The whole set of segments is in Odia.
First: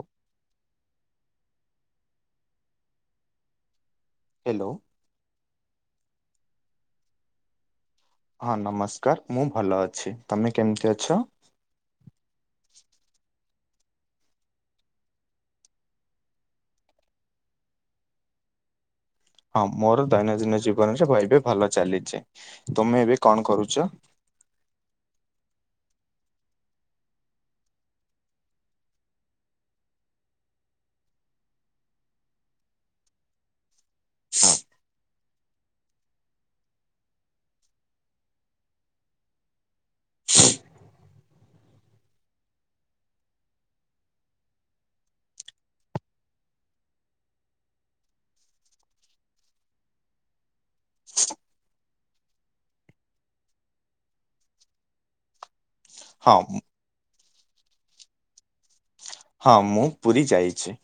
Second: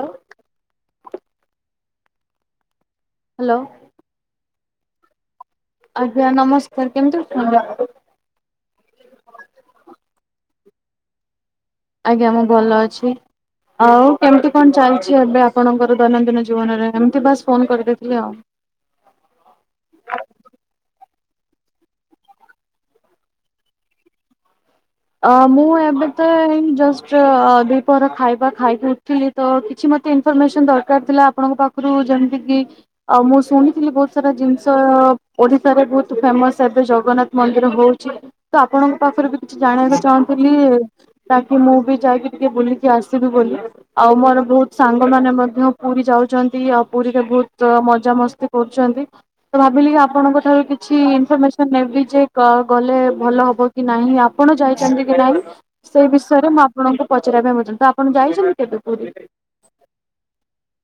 ଓହୋ। ହ୍ୟାଲୋ। ହେଲ୍ଲୋ। ଆଜ୍ଞା ନମସ୍କାର କେମିତି ଶୁଣ? ହଁ ନମସ୍କାର ମୁଁ ଭଲ ଅଛି ତମେ କେମିତି ଅଛ? ଆଜ୍ଞା ମୁଁ ଭଲ ଅଛି। ଆଉ କେମିତି କଣ ଚାଲିଛି ଏବେ ଆପଣଙ୍କର ଦୈନନ୍ଦିନ ଜୀବନରେ ଏମିତି ବାସ୍ ଫୋନ କରିଦେଇଥିଲି ଆଉ। ହଁ ମୋର ଦୈନନ୍ଦିନ ଜୀବନରେ ଏବେ ବେଭଲ ଚାଲିଛି ତମେ ଏବେ କଣ କରୁଚ? ଅ ମୁଁ ଏବେ ତ ଏଇ ଜଷ୍ଟ ଦିପହର ଖାଇବା ଖାଇକି ଉଠିଲି। ତ କିଛି ମତେ ଇନଫର୍ମେସନ ଦରକାର ଥିଲା ଆପଣଙ୍କ ପାଖରୁ ଯେମିତି କିି ମୁଁ ଶୁଣିଥିଲି ବହୁତ୍। ଜିନ୍ସ। ତ ଓଡିଶାରେ ବହୁତ ଫେମସ ଏବେ ଜଗନ୍ନାଥ ମନ୍ଦିର ହଉଛି ତ ଆପଣଙ୍କ ପାଖରେ ବି। କି ଜାଣିବାକୁ ଚାହୁଁଥିଲି ତାକି ମୁଁ ବି ଯାଇକି ଟିକେ ବୁଲିକି ଆସିବି ବୋଲି। ଆଉ ମୋର ବହୁତ ସାଙ୍ଗ ମାନ ମଧ୍ୟ ପୁରୀ ଯାଉଛନ୍ତି ଆଉ ପୁରୀରେ ବହୁତ ମଜାମସ୍ତି କରୁଚନ୍ତି। ତ ଭାବିଲି କି ଆପଣଙ୍କ ଠାରୁ କିଛି ଇନଫର୍ମେସନ ନେବି ଯେ ଗଲେ ଭଲ ହବ କି ନାହିଁ। ଆପଣ ଯାଇଛନ୍ତି କି ନାହିଁ ସେଇ ହଁ ବିଷୟରେ ମୁଁ ଆପଣଙ୍କୁ ପଚାରିବି ପାଇଁ ତ ଆପଣ ଯାଇଛନ୍ତି କେବେ ପୁରୀ?। ହଁ ମୁଁ ପୁରୀ ଯାଇଛି।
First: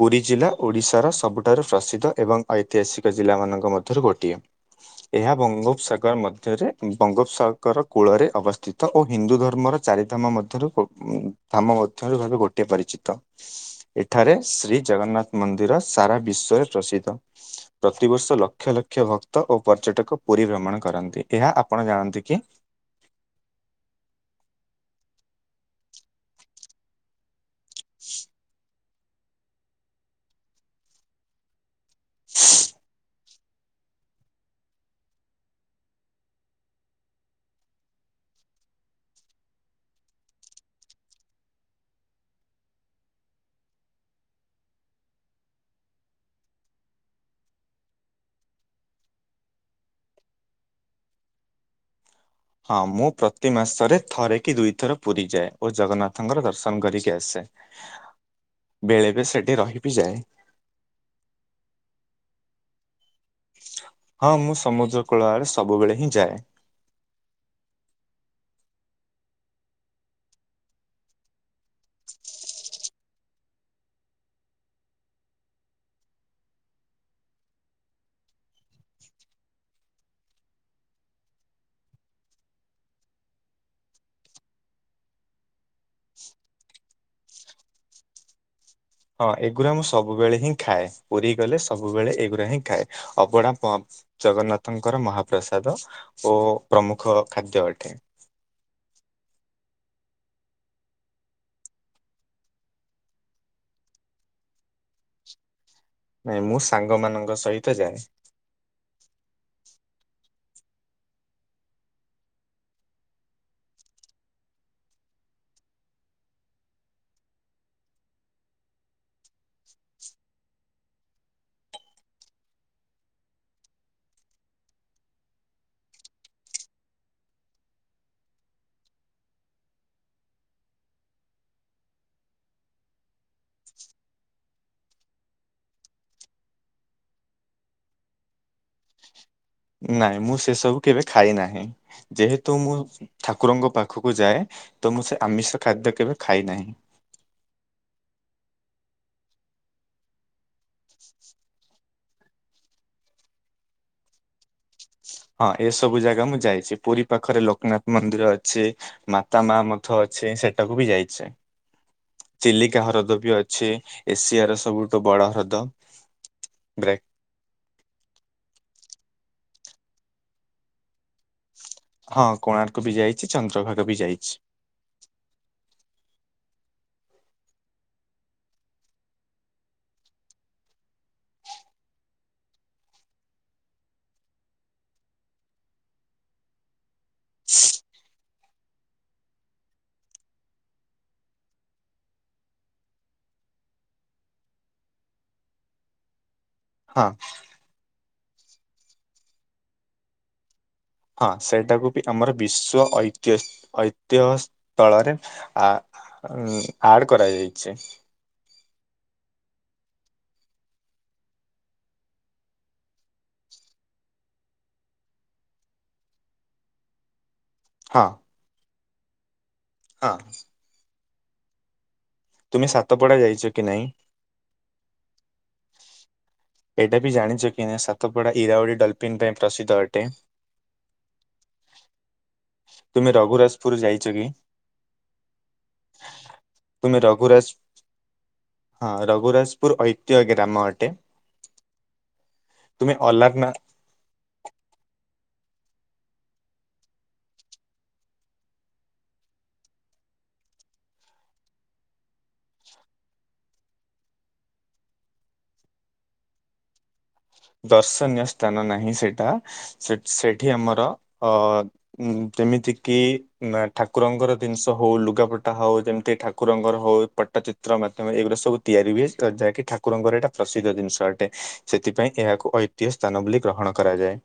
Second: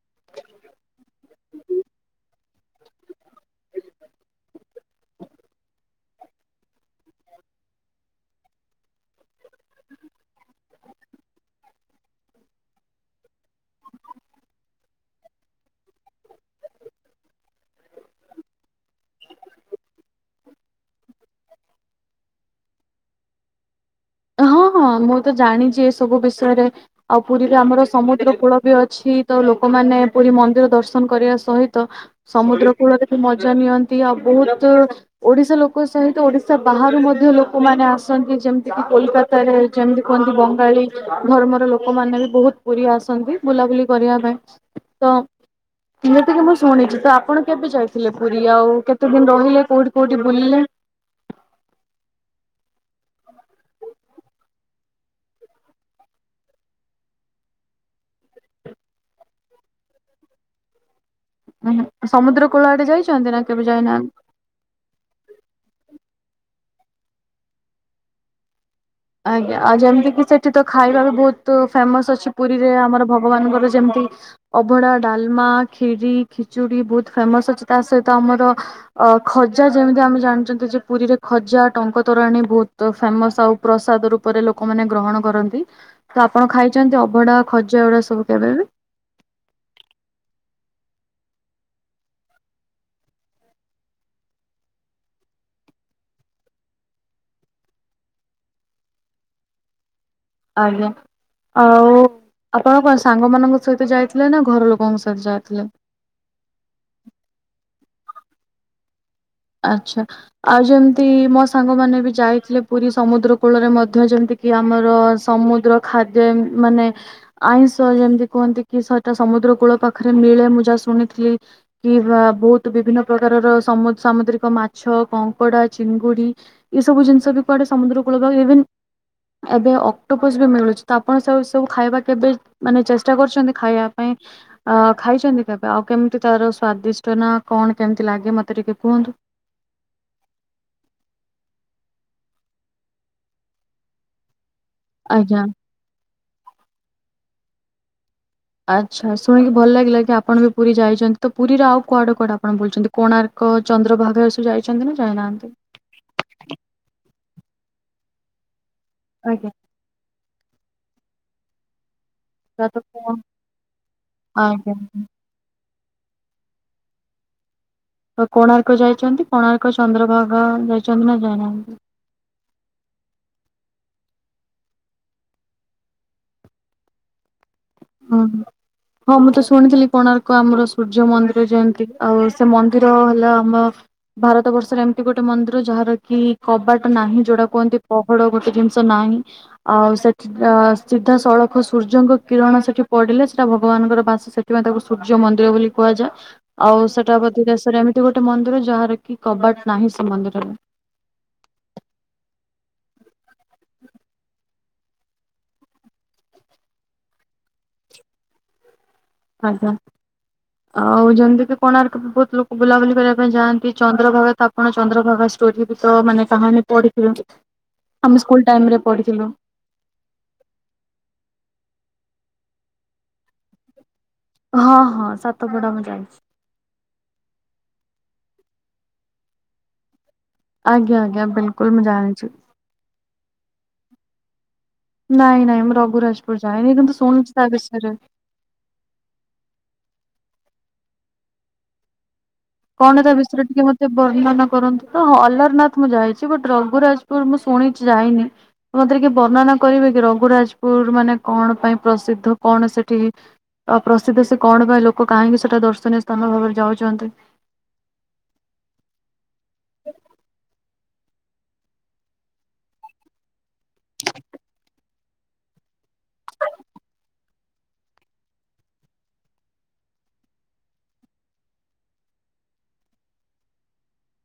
ପୁରୀ ଜିଲ୍ଲା ଓଡ଼ିଶାର ସବୁଠାରୁ ପ୍ରସିଦ୍ଧ ଏବଂ ଐତିହାସିକ ଜିଲ୍ଲାମାନଙ୍କ ମଧ୍ୟରୁ ଗୋଟିଏ। ଏହା ବଙ୍ଗୋପସାଗର ମଧ୍ୟରେ ବଙ୍ଗୋପସାଗର କୂଳରେ ଅବସ୍ଥିତ। ଓ ହିନ୍ଦୁ ଧର୍ମର ଚାରି ଧାମ ମଧ୍ୟରୁ ଧାମ ମଧ୍ୟରୁ ଭାବେ ଗୋଟିଏ ପରିଚିତ। ଏଠାରେ ଶ୍ରୀ ଜଗନ୍ନାଥ ମନ୍ଦିର ସାରା ବିଶ୍ଵରେ ପ୍ରସିଦ୍ଧ। ପ୍ରତିବର୍ଷ ଲକ୍ଷ ଲକ୍ଷ ଭକ୍ତ ଓ ପର୍ଯ୍ୟଟକ ପୁରୀ ଭ୍ରମଣ କରନ୍ତି ଏହା ଆପଣ ଜାଣନ୍ତି କି?। ହଁ ହଁ ମୁଁ ତ ଜାଣିଛି ଏ ସବୁ ବିଷୟରେ ଆଉ ପୁରୀରେ ଆମର ସମୁଦ୍ର କୂଳ ବି ଅଛି। ତ ଲୋକମାନେ ପୁରୀ ମନ୍ଦିର ଦର୍ଶନ କରିବା ସହିତ ସମୁଦ୍ର କୂଳରେ। ମଜା ନିଅନ୍ତି ଆଉ ବହୁତ। ଓଡିଶା ଲୋକ ସହିତ ଓଡିଶା ବାହାରୁ ମଧ୍ୟ ଲୋକମାନେ ଆସନ୍ତି ଯେମତି। କଲିକତାରେ ଯେମିତି କୁହନ୍ତି ବଙ୍ଗାଳୀ ଧର୍ମର ଲୋକମାନେ ବି ବହୁତ ପୁରୀ ଆସନ୍ତି। ବୁଲାବୁଲି କରିବା ପାଇଁ ତ। ଏମିତି କି ମୁଁ ଶୁଣିଛି ତ ଆପଣ କେବେ ଯାଇଥିଲେ ପୁରୀ ଆଉ କେତେ ଦିନ ରହିଲେ କୋଉଠି କୋଉଠି ବୁଲିଲେ?। ହଁ ମୁଁ ପ୍ରତି ମାସରେ ଥରେ କି ଦୁଇଥର ପୁରୀ ଯାଏ ଓ ଜଗନ୍ନାଥଙ୍କର ଦର୍ଶନ କରିକି ଆସେ। ବେଳେବେଳେ ସେଠି ରହିିବି ଯାଏ। ସମୁଦ୍ର କୂଳ ଆଡେ ଯାଇଛନ୍ତି ନା କେବେ। ଯାଇନାହାନ୍ତି? ହଁ ମୁଁ ସମୁଦ୍ର କୂଳଆଡେ ସବୁବେଳେ ହିଁ ଯାଏ। ଆଜ୍ଞା ଆଉ ଯେମିତିକି ସେଠି ତ ଖାଇବା ବି ବହୁତ ଫେମସ ଅଛି ପୁରୀରେ ଆମର ଭଗବାନଙ୍କର ଯେମିତି। ଅଭଡା, ଡାଲମା, ଖିରି, ଖେଚୁଡ଼ି ବହୁତ ଫେମସ ଅଛି ତା ସହିତ ଆମର। ଓ ଖଜା ଯେମିତି ଆମେ ଜାଣିଛନ୍ତି ଯେ ପୁରୀରେ ଖଜା ଟଙ୍କ ତରାଣୀ ବହୁତ ଫେମସ ଆଉ। ପ୍ରସାଦ ରୂପରେ ଲୋକମାନେ ଗ୍ରହଣ କରନ୍ତି। ତ ଆପଣ ଖାଇଛନ୍ତି ଅଭଢା ଖଜା ଏଗୁଡା ସବୁ କେବେ ଵି। ହଁ ଏଗୁଡା ମୁଁ ସବୁବେଳେ ହିଁ ଖାଏ। ପୁରୀ ଗଲେ ସବୁବେଳେ ଏଗୁଡା ହିଁ ଖାଏ। ଅବଢା। ଜଗନ୍ନାଥଙ୍କର ମହାପ୍ରସାଦ ଓ ପ୍ରମୁଖ ଖାଦ୍ୟ ଅଟେ। ଆଜ୍ଞା। ଆଉ ଆପଣ କଣ ସାଙ୍ଗମାନଙ୍କ ସହିତ ଯାଇଥିଲେ ନା ଘର ଲୋକଙ୍କ ସହିତ ଯାଇଥିଲେ। ନାଇଁ ମୁଁ ସାଙ୍ଗ ମାନଙ୍କ ସହିତ ଯାଏ। ଆଚ୍ଛା ଆଉ ଯେମିତି ମୋ ସାଙ୍ଗମାନେ ବି ଯାଇଥିଲେ ପୁରୀ ସମୁଦ୍ର କୂଳରେ ମଧ୍ୟ ଯେମିତି। କି ଆମର ସମୁଦ୍ର ଖାଦ୍ୟ ଏ ମାନେ ଆଇଁଷ ଯେମିତି କୁହନ୍ତି କି ସ ଏଟା ସମୁଦ୍ର କୂଳ ପାଖରେ ମିଳେ ମୁଁ ଯାହା ଶୁଣିଥିଲି କି ବୋହୁତ ବିଭିନ୍ନ ପ୍ରକାରର ସମୁ-ସାମୁଦ୍ରିକ ମାଛ, କଙ୍କଡା, ଚିଙ୍ଗୁଡି ଏଇ ସବୁ ଜିନିଷ ବି କୁଆଡେ ସମୁଦ୍ର କୂଳ ପାଖରେ ଇଭେନ ଏବେ ଅକ୍ଟୋପୋସ୍ ବି ମିଳୁଚି ତ ଆପଣ ସବୁ ଏସବୁ ଖାଇବା କେବେ ମାନେ ଚେଷ୍ଟା କରିଚନ୍ତି ଖାଇବା ପାଇଁ। ଅ ଖାଇଚନ୍ତି କେବେ ଆଉ କେମତି ତାର ସ୍ଵାଦିଷ୍ଟ ନା କଣ କେମିତି ଲାଗେ ମତେ ଟିକେ କୁହନ୍ତୁ। ନାଇଁ ମୁଁ ସେ ସବୁ କେବେ ଖାଇ ନାହିଁ। ଯେହେତୁ ମୁଁ ଠାକୁରଙ୍କ ପାଖକୁ ଯାଏ ତ ମୁଁ ସେ ଆଜ୍ଞା ଆମିଷ ଖାଦ୍ୟ କେବେ ଖାଇ ନାହିଁ। ଆଚ୍ଛା ଶୁଣିକି ଭଲ ଲାଗିଲା କି ଆପଣ ବି ପୁରୀ ଯାଇଚନ୍ତି ତ ପୁରିର ଆଉ କୁଆଡେ କୁଆଡେ ଆପଣ ବୁଲିଚନ୍ତି କୋଣାର୍କ, ଚନ୍ଦ୍ରଭାଗା ଏସବୁ ଯାଇ ହଁ ଏସବୁ ଜାଗା ମୁଁ ଯାଇଚି। ପୁରି ପାଖରେ ଲୋକନାଥ ମନ୍ଦିର ଅଛି। ମାତା ଆଜ୍ଞା ମା ମ ଠ ଅଛି ସେଟାକୁ ବି ଯାଇଚି। ତ ତ ଚିଲିକା କଣ ହ୍ରଦ ବି ଅଛି ଏସିଆର ଆଜ୍ଞା। ସବୁଠୁ ବଡ ହ୍ରଦ। [unintelligible] ଆଉ କୋଣାର୍କ ଯାଇଚନ୍ତି କୋଣାର୍କ ଚନ୍ଦ୍ରଭାଗା ଯାଇଚନ୍ତି ନା ଯାଇନାହାନ୍ତି। ହଁ କୋଣାର୍କ ବି ଯାଇଚି ଚନ୍ଦ୍ରଭାଗା ବି ଯାଇଚି। ଓହୋ। ହଁ ମୁଁ ତ ଶୁଣିଥିଲି କୋଣାର୍କ ଆମର ସୂର୍ଯ୍ୟ ମନ୍ଦିର ଯେମିତି ଆଉ ସେ ମନ୍ଦିର ହେଲା ଆମ ଭାରତ ବର୍ଷରେ ଏମିତି ଗୋଟେ ମନ୍ଦିର ଯାହାର କି କବାଟ ନାହିଁ ଯୋଉଟା କୁହନ୍ତି। ପହଡ ଗୋଟେ ଜିନିଷ ନାହିଁ ଆଉ ସେଠି ତ ସିଧା ସଳଖ ସୂର୍ଯ୍ୟଙ୍କ କିରଣ ସେ ସେଠି ପଡିଲେ ସେଟା ଭଗବାନଙ୍କର ବାସ। ସେଥିପାଇଁ ତାକୁ ସୂର୍ଯ୍ୟ ମନ୍ଦିର ବୋଲି କୁହାଯାଏ। ଆଉ ହଁ ସେଟା ବୋଧେ ଦେଶରେ ଏମିତି ଗୋଟେ ମନ୍ଦିର ଯାହାର କି କବାଟ ନାହିଁ ସେ ମନ୍ଦିରରେ। ହଁ ସେଇଟାକୁ ବି ଆମର ବିଶ୍ଵ ଐତିହ ଐତିହ୍ୟ ସ୍ଥଳରେ ଆ ଉଁ ଆଡ୍ କରାଯାଇଚି। ଆଜ୍ଞା। ଆଉ ଯେମିତି କି କୋଣାର୍କ ବୋ-ବୋ-ବୋହୁତ ଲୋକ ବୁଲାବୁଲି କରିବା ପାଇଁ ଯାଆନ୍ତି। ଚନ୍ଦ୍ରଭାଗା ତା ଆପଣ ଚନ୍ଦ୍ରଭାଗା ଷ୍ଟୋରୀ ଭିତ ମାନେ କାହାଣୀ ପଢିଥିବେ। ହଁ ଆମେ ସ୍କୁଲ ଟାଇମରେ ପଢିଥିଲୁ। ହଁ। ତୁମେ ସାତପଡା ଯାଇଚ କି ନାଇଁ? ହଁ ହଁ ସାତପଡା ମୁଁ ଜାଣିଚି। ଏଇଟା ବି ଜାଣିଚ କି ନା ସାତପଡା ଇରାଉଡି ଡଲଫିିନ୍ ପାଇଁ ପ୍ରସିଦ୍ଧ ଅଟେ। ଆଜ୍ଞା ଆଜ୍ଞା ବିଲ୍ କୁଲ୍ ମଁ ଜାଣଚି। ତୁମେ ରଘୁରାଜପୁର ଯାଇଚ କି? ନାଇଁ ନାଇ ମୁଁ ରଘୁରାଜପୁର ଯାଇନି କିନ୍ତୁ ତୁମେ ଶୁଣିଚି ତା ରଘୁରାଜ ବିଷରେ। ହଁ ରଘୁରାଜପୁର ଐତିହ୍ୟ ଗ୍ରାମ ଅଟେ। [unintelligible] କଣଟା ତା ବିଷୟରେ ଅଲାରନା ଟିକେ ମ ସେ ବର୍ଣ୍ଣନା କରନ୍ତୁ ତଁ ଅଲ୍ଲାରନାଥ ମୁଁ ଯାଇଚି ବଟ୍ ରଘୁରାଜପୁର ମୁଁ ଶୁଣିଚି ଯାଇନି। ମତେ ଟିକେ ବର୍ଣ୍ଣନା କରିବେ କି ରଘୁରାଜପୁର ମାନେ କଣ ପାଇଁ ପ୍ରସିଦ୍ଧ କଣ ସେଠି ଆଉ ପ୍ରସିଦ୍ଧ ସେ କଣ ପାଇଁ ଲୋକ କାହିଁକି ସେଟା ଦର୍ଶନୀୟ ସ୍ଥାନ ଭାବରେ ଯାଉଚନ୍ତି। ଦର୍ଶନୀୟ ସ୍ଥାନ ନାହିଁ ସେଟା ସେ-ସେଠି ଆମର ଅ ଉଁ ଯେମିତି କିି ନା ଠାକୁରଙ୍କର ଜିନିଷ ହୋଉ ଲୁଗାପ ଟା ହୋଉ ଯେମିତି ଠାକୁରଙ୍କର ହୋଉ ପଟଚିତ୍ର ମାଧ୍ୟମରେ ଏଗୁରା ସବୁ ତିଆରି ହୁଏ। ଯାହାକି ଠା କୁରଙ୍କର ଏଟା ପ୍ରସିଦ୍ଧ ଜିନିଷ ଅଟେ। ସେଥିପାଇଁ ଏହାକୁ ଐତିହ୍ୟ ସ୍ଥାନ ବୋଲି ଗ୍ରହଣ କରାଯାଏ।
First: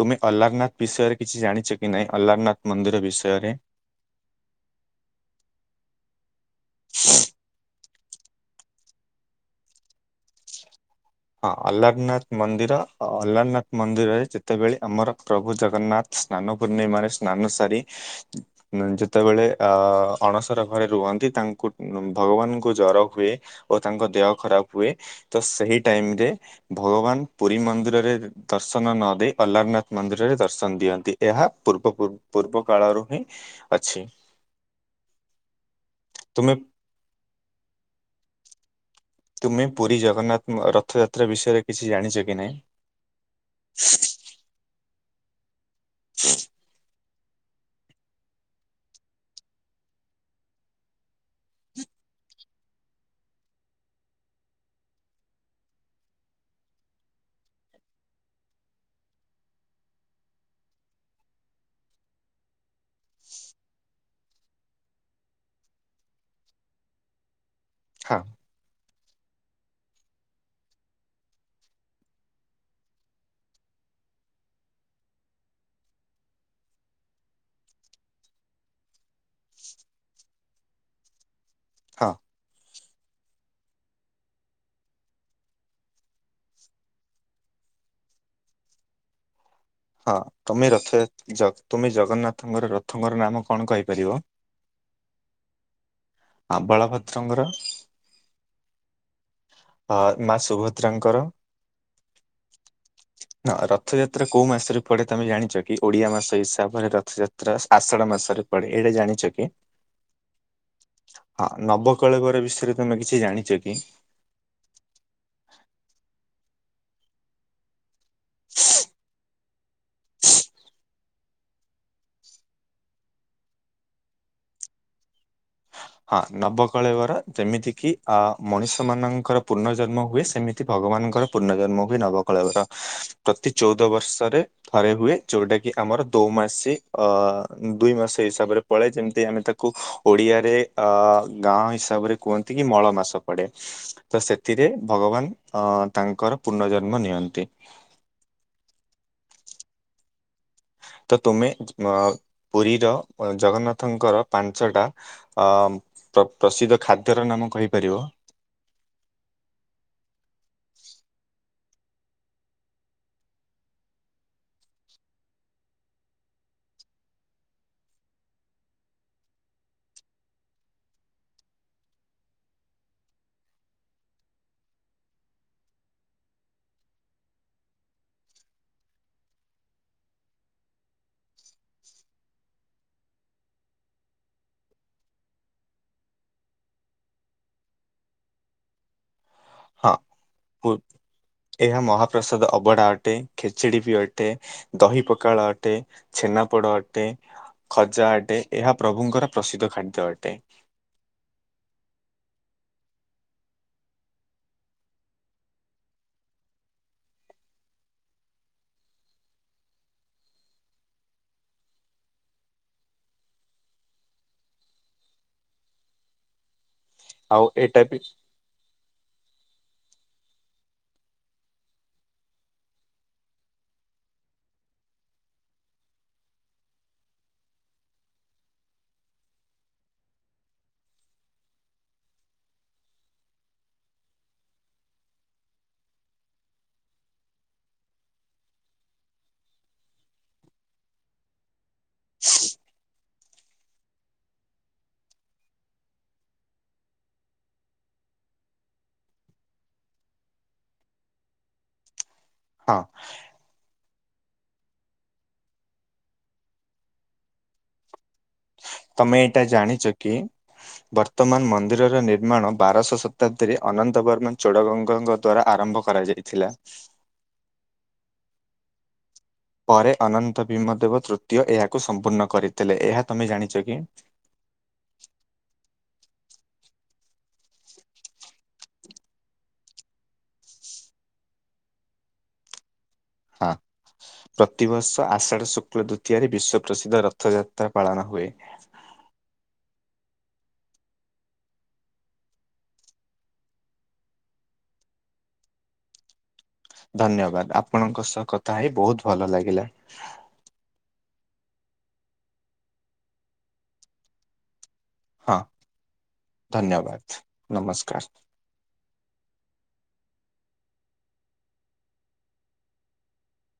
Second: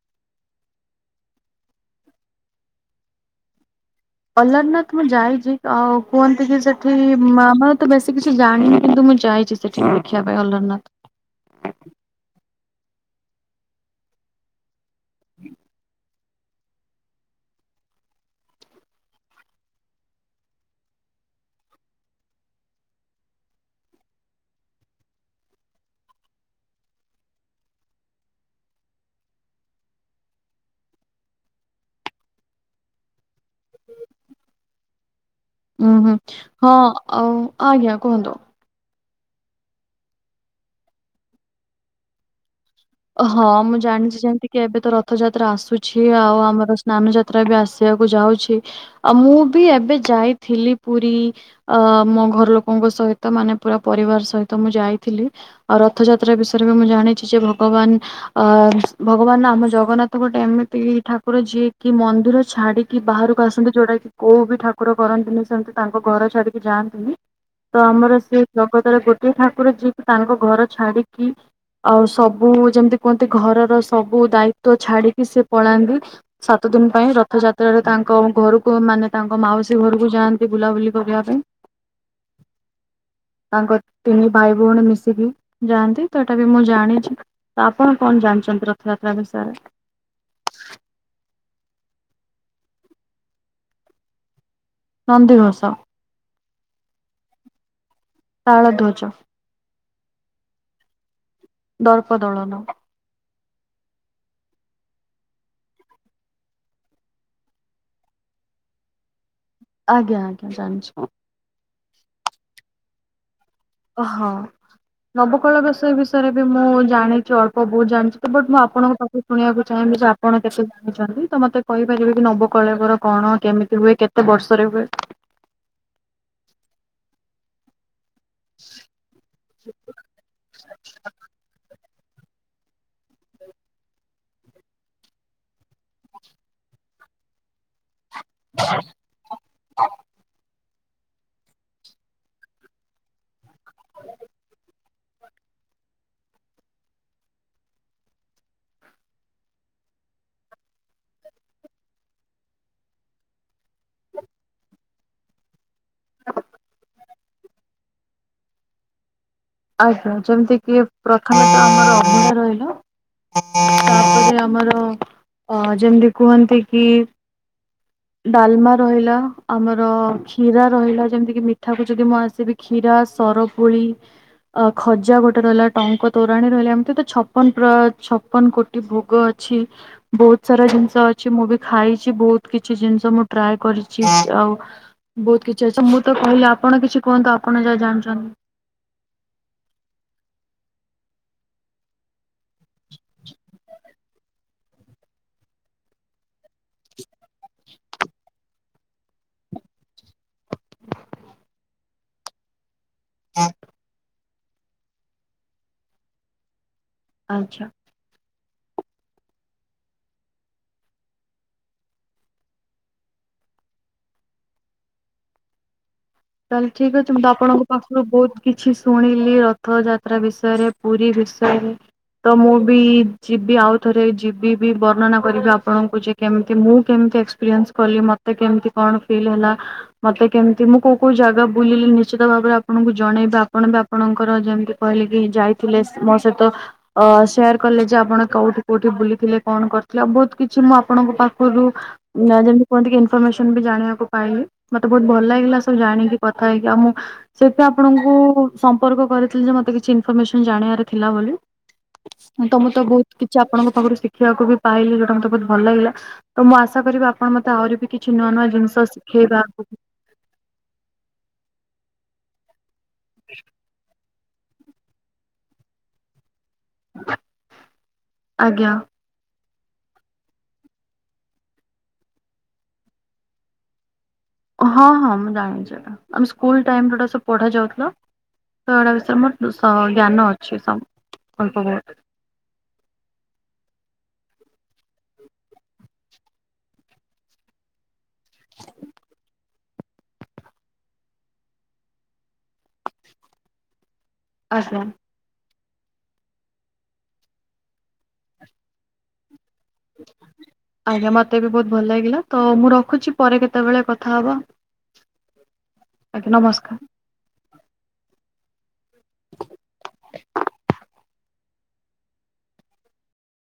ତୁମେ ଅଲ୍ଲାରନାଥ ବିଷୟରେ କିଛି ଜାଣିଚ କି ନାଇଁ ଅଲ୍ଲାରନାଥ ମନ୍ଦିର ବିଷୟରେ? ଅଲାରନାଥ ମୁଁ ଯାଇଛି ଆଉ କୁହନ୍ତି କି ସେଠି ମ ତ ବେଶୀ କିଛି ଜାଣିନି କିନ୍ତୁ ମୁଁ ଯାଇଛି ସେଠି ଦେଖିବା ପାଇଁ ଅଲରନାଥ ହଁ ଅଲାରନାଥ ମନ୍ଦିର ଅଲାରନାଥ ମନ୍ଦିରରେ ଯେତେବେଳେ ଆମର ପ୍ରଭୁ ଜଗନ୍ନାଥ ସ୍ନାନ ପୂ୍ଣ୍ଣିମା ମାନେ ସ୍ନାନ ସାରି ଯେତେବେଳେ ଅଣସର ଘରେ ରୁହନ୍ତି ତାଙ୍କୁ ଭଗବାନଙ୍କୁ ଜର ହୁଏ। ଓ ତାଙ୍କ ଦେହ ଖରାପ ହୁଏ ତ ସେଇ ଟାଇମ ରେ ଭଗବାନ ପୁରୀ ମନ୍ଦିରରେ ଦର୍ଶନ ନ ଦେଇ ଅଲାରନାଥ ମନ୍ଦିରରେ ଦର୍ଶନ ଦିଅନ୍ତି। ଏହା ପୂର୍ବ ପୂର୍ବ କାଳରୁ ହିଁ ଅଛି। ହୁଁ, ହୁଁ ତୁମେ ହଁ ଆଉ ଆଜ୍ଞା କୁହନ୍ତୁ। ତୁମେ ପୁରୀ ଜଗନ୍ନାଥ ରଥଯାତ୍ରା ବିଷୟରେ କିଛି ଜାଣିଛ କି ନାହିଁ? ହଁ ମୁଁ ଜାଣିଛି ଯେମିତି କି ଏବେ ତ ରଥଯାତ୍ରା ଆସୁଛି ଆଉ ଆମର ସ୍ନାନଯାତ୍ରା ଏବେ ଆସିବାକୁ ଯାଉଛି ଆଉ ମୁଁ ବି ଏବେ ଯାଇଥିଲି ପୁରୀ। ଅ ମୋ ଘର ଲୋକଙ୍କ ସହିତ ମାନେ ପୁରା ପରିବାର ସହିତ ମୁଁ ଯାଇଥିଲି। ଆଉ ରଥଯାତ୍ରା ବିଷୟରେ ବି ମୁଁ ଜାଣିଛି ଯେ ଭଗବାନ ଅ ଭଗବାନ ଆମ ଜଗନ୍ନାଥ ଗୋଟେ ଏମିତି ଠାକୁର ଯିଏ କି ମନ୍ଦିର ଛାଡି କି ବାହାରକୁ ଆସନ୍ତି ଯୋଉଟା କି କୋଉ ବି ଠାକୁର କରନ୍ତିନି ସେମିତି ତାଙ୍କ ଘର ଛାଡିକି ଯାଆ ତ ଆମର ହଁ ସେଇ ଜଗତରେ ଗୋଟେ ଠାକୁର ଯିଏକି ତାଙ୍କ ଘର ଛାଡିକି ଆଉ ସବ ମୁଁ ଯେମିତି କୁହନ୍ତି ଘରର ସବୁ ଦାୟିତ ଛାଡିକି ସେ ପଳାନ୍ତି। ସାତ ଦିନ ପାଇଁ ରଥଯାତ୍ରାରେ ତାଙ୍କ ଘରକୁ ମାନେ ତାଙ୍କ ମାଉସୀ ଘରକୁ ଯାଆନ୍ତି ବୁଲାବୁଲି କରିବା ପାଇଁ। ହଁ ତାଙ୍କ ତିନି ଭାଇ ଭଉଣୀ ମିଶିକି ଯାଆନ୍ତି ତ ଏଇଟା ବି ମୁଁ ଜାଣିଛି। ତ ଆପଣ କଣ ଜାଣିଛନ୍ତି ରଥଯାତ୍ରା ବିଷୟରେ ହଁ ତମେ ରଥ ଯ ତୁମେ ଜଗନ୍ନାଥଙ୍କର ରଥଙ୍କର ନାମ କଣ କହିପାରିବ? ନନ୍ଦିଘୋଷ ଆଁ ବଳଭଦ୍ରଙ୍କର ତାଳଧ୍ୱଜ ଅ ମା ସୁଭଦ୍ରାଙ୍କର ଦର୍ପଦଳନ ଆଉ ରଥଯାତ୍ରା କୋଉ ମାସ ପଡେ ତମେ ଜାଣିଛ କି ଓଡିଆ ମାସ ହିସାବରେ ରଥଯାତ୍ରା ଆଷାଢ ମାସରେ ପଡେ ଏଇଟା ଜାଣିଛ କି? ଆଜ୍ଞା ଆଜ୍ଞା ଜାଣିଛି ହଁ ନବକଳେବର ବିଷୟରେ ତମେ କିଛି ଜାଣିଛ କି? ହଁ ନବକଳ ବିଷୟ ବିଷୟରେ ବି ମୁଁ ଜାଣିଛି ଅଳ୍ପ ବହୁତ ଜାଣିଛି। ବଟ୍ ମୁଁ ଆପଣଙ୍କ ପାଖକୁ ଶୁଣିବାକୁ ଚାହିଁବି ଯେ ଆପଣ କେତେ? ତ ମତେ କହିପାରିବେ କି ନବକଳେକର କଣ କେମିତି ହୁଏ କେତେ ବର୍ଷରେ ହୁଏ। ହଁ ନବକଳେବର ଯେମିତି କିି? ଅ ମଣିଷ ମାନଙ୍କର ପୂର୍ଣ୍ଣ ଜନ୍ମ ହୁଏ ସେମିତି ଭଗବାନଙ୍କର ପୂର୍ଣ୍ଣ ଜନ୍ମ ହୁଏ ନବକଳେବର ପ୍ରତି ଚଉଦ ବର୍ଷରେ। ଥରେ ହୁଏ ଯୋଉଟା କି ଆମର ଦୋ ମାସି ଅ ଦୁଇ ମାସ। ସେ ହିସାବରେ ପଳେ ଯେମିତି ଆମେ ତାକୁ ଓଡିଆରେ। ଅ ଗାଁ ହିସାବରେ କୁହନ୍ତି କି ମଳ ମାସ ପଡେ ତ ସେଥିରେ ଭଗବାନ ଅ ତାଙ୍କର ପୁନଃ ଜନ୍ମ ନିଅନ୍ତି। ତ ତୁମେ ପୁରୀର ଜଗନ୍ନାଥଙ୍କର ପାଞ୍ଚଟା ଅ ପ୍ରସିଦ୍ଧ ଖାଦ୍ୟର ନାମ କହିପାରିବ? ଆଜ୍ଞା ଯେମିତି କି ପ୍ରଥମ ଆମର ଅଞ ରହିଲା ତାପରେ ଆମର ଅ ଯେମିତି କୁହନ୍ତି କି ଡାଲମା ରହିଲା ଆମର କ୍ଷୀରା ରହିଲା ଯେମିତି କି ମିଠା କ ଯଦି ମୁଁ ଆସିବି କ୍ଷୀରା ସରପୁଳି ଅ ଖଜା ଗୋଟେ ରହିଲା ଟଙ୍କ ତୋରାଣୀ ରହିଲା ଏମିତି ତ ଛପନ ପ୍ର ଛପନ କୋଟି ଭୋଗ ଅଛି। ବହୁତ ସାରା ଜିନିଷ ଅଛି ମୁଁ ବି ଖାଇଛି ବହୁତ କିଛି ଜିନିଷ ମୁଁ ଟ୍ରାଏ କରିଛି ଆଉ ବହୁତ କିଛି ଅଛି ମୁଁ ତ କହିଲି ଆପଣ କିଛି କୁହନ୍ତୁ ଆପଣ ଯାହା ଜାଣିଛନ୍ତି? ହଁ ଏହା ମହାପ୍ରସାଦ ଅବଢା ଅଟେ ଖେଚୁଡି ବି ଅଟେ ଦହି ପଖାଳ ଅଟେ ଛେନାପୋଡ ଅଟେ ଖଜା ଅଟେ ଏହା ପ୍ରଭୁଙ୍କର ପ୍ରସିଦ୍ଧ ଖାଦ୍ୟ ଅଟେ। ହଁ। ଆଛା। ତାହଲେ ଠିକ ଅଛି ମୁଁ ତ ଆଉ ଆପଣଙ୍କ ଏଇଟା ବି ପାଖରୁ ବହୁତ କିଛି ଶୁଣିଲି ରଥଯାତ୍ରା ବିଷୟରେ ପୁରୀ ବିଷୟରେ ତ ମୁଁ ବି ଯିବି ଆଉ ଥରେ ଯିବି ବି ବର୍ଣ୍ଣନା କରିବି ଆପଣଙ୍କୁ ଯେ କେମତି ମୁଁ କେମତି ଏକ୍ସପିରିଏନ୍ସ କଲି ମତେ କେମିତି କଣ ଫିଲ୍ ହେଲା ମତେ କେମତି ମୁଁ କଉ କେଉ ଜାଗା ବୁଲିଲେ ନିଶ୍ଚିତ ଭାବରେ ଆପଣଙ୍କୁ ଜଣେଇବେ ଆପଣ ବି ଆପଣଙ୍କର ଯେମିତି କହିଲେ କି ଯାଇ ଥିଲେ ମୋ ସହିତ ଅ ସେୟାର କଲେ ଯେ ଆପଣ କୋଉଠି କୋଉଠି ବୁଲିଥିଲେ କଣ କରିଥିଲେ ଆଉ ବହୁତ କିଛି ମୁଁ ଆପଣଙ୍କ ପାଖରୁ ନା ଯେମିତି କୁହନ୍ତି କି ଇନଫର୍ମେସନ୍ ବି ଜାଣକୁ ପାଇଲି ମତେ ବହୁତ ଭଲ ଲାଗିଲା ସବୁ ଜାଣିକି କଥା ହେଇକି ଆଉମଁ ସେଥି ପାଇଁ ଆପଣଙ୍କୁ ସମ୍ପର୍କ କରିଥିଲି ଯେ ମତେ କିଛି ଇନଫମେସନ ଜାଣିବାର ଥିଲା ବୋଲି। ତ ମୁଁ ହଁ ତ ବହୁତ କିଛି ଆପଣଙ୍କ ପାଖରୁ ଶିଖ ଦେଖିବାକୁ ବି ପାଇଲି ଯେ ଯଉଟା ମୋତେ ବହୁତ ଭଲ ଲାଗିଲା ତ ମୁଁ ଆଶା କରିବି ଆପଣ ମତେ ଆହୁରି ବି କିଛି ନୂଆ ନୂଆ ଜିନିଷ ତମେ ଏଇଟା ଶିଖେଇବା ଆଗକୁ ଜାଣିଛ କି ବର୍ତ୍ତମାନ ମନ୍ଦିରର ନିର୍ମାଣ ବାରଶ ଶତାବ୍ଦୀରେ ଅନନ୍ତ ବର୍ମା ଚୋଡଗଙ୍ଗଙ୍କ ଦ୍ଵାରା ଆରମ୍ଭ କରାଯାଇଥିଲା। ଆଜ୍ଞା। ପରେ ଅନନ୍ତ ଭୀମ ଦେବ ତୃତୀୟ ଏହାକୁ ସମ୍ପୂର୍ଣ୍ଣ କରିଥିଲେ ଏହା ତମେ ଜାଣିଛ କି? ହଁ ହଁ ମୁଁ ଜାଣିଛି ଏଇଟା ଆମ ସ୍କୁଲ ଟାଇମରେ ଏଇ ଗୁଡା ସବୁ ପଢା ଯାଉଥିଲା। ତ ଏଇଡା ବିଷୟରେ ମୋ ଜ୍ଞାନ ଅଛି ସ ଅଳ୍ପ ବହୁତ। ହଁ। ପ୍ରତିବର୍ଷ ଆଷାଢ଼ ଶୁକ୍ଲ ଦ୍ଵିତୀୟରେ ବିଶ୍ଵ ପ୍ରସିଦ୍ଧ ରଥଯାତ୍ରା ପାଳନ ହୁଏ। ଆଜ୍ଞା। ଧନ୍ୟବାଦ ଆପଣଙ୍କ ସହ କଥା ହେଇ ବହୁତ ଭଲ ଲାଗିଲା। [unintelligible] ଆଜ୍ଞା ମତେ ବି ବହୁତ ଭଲ ଲାଗିଲା ତ ମୁଁ ରଖୁଛି ପରେ କେତେବେଳେ କଥା ହବା। ହଁ ଆଜ୍ଞା ନମସ୍କାର। ଧନ୍ୟବାଦ ନମସ୍କାର। [unintelligible]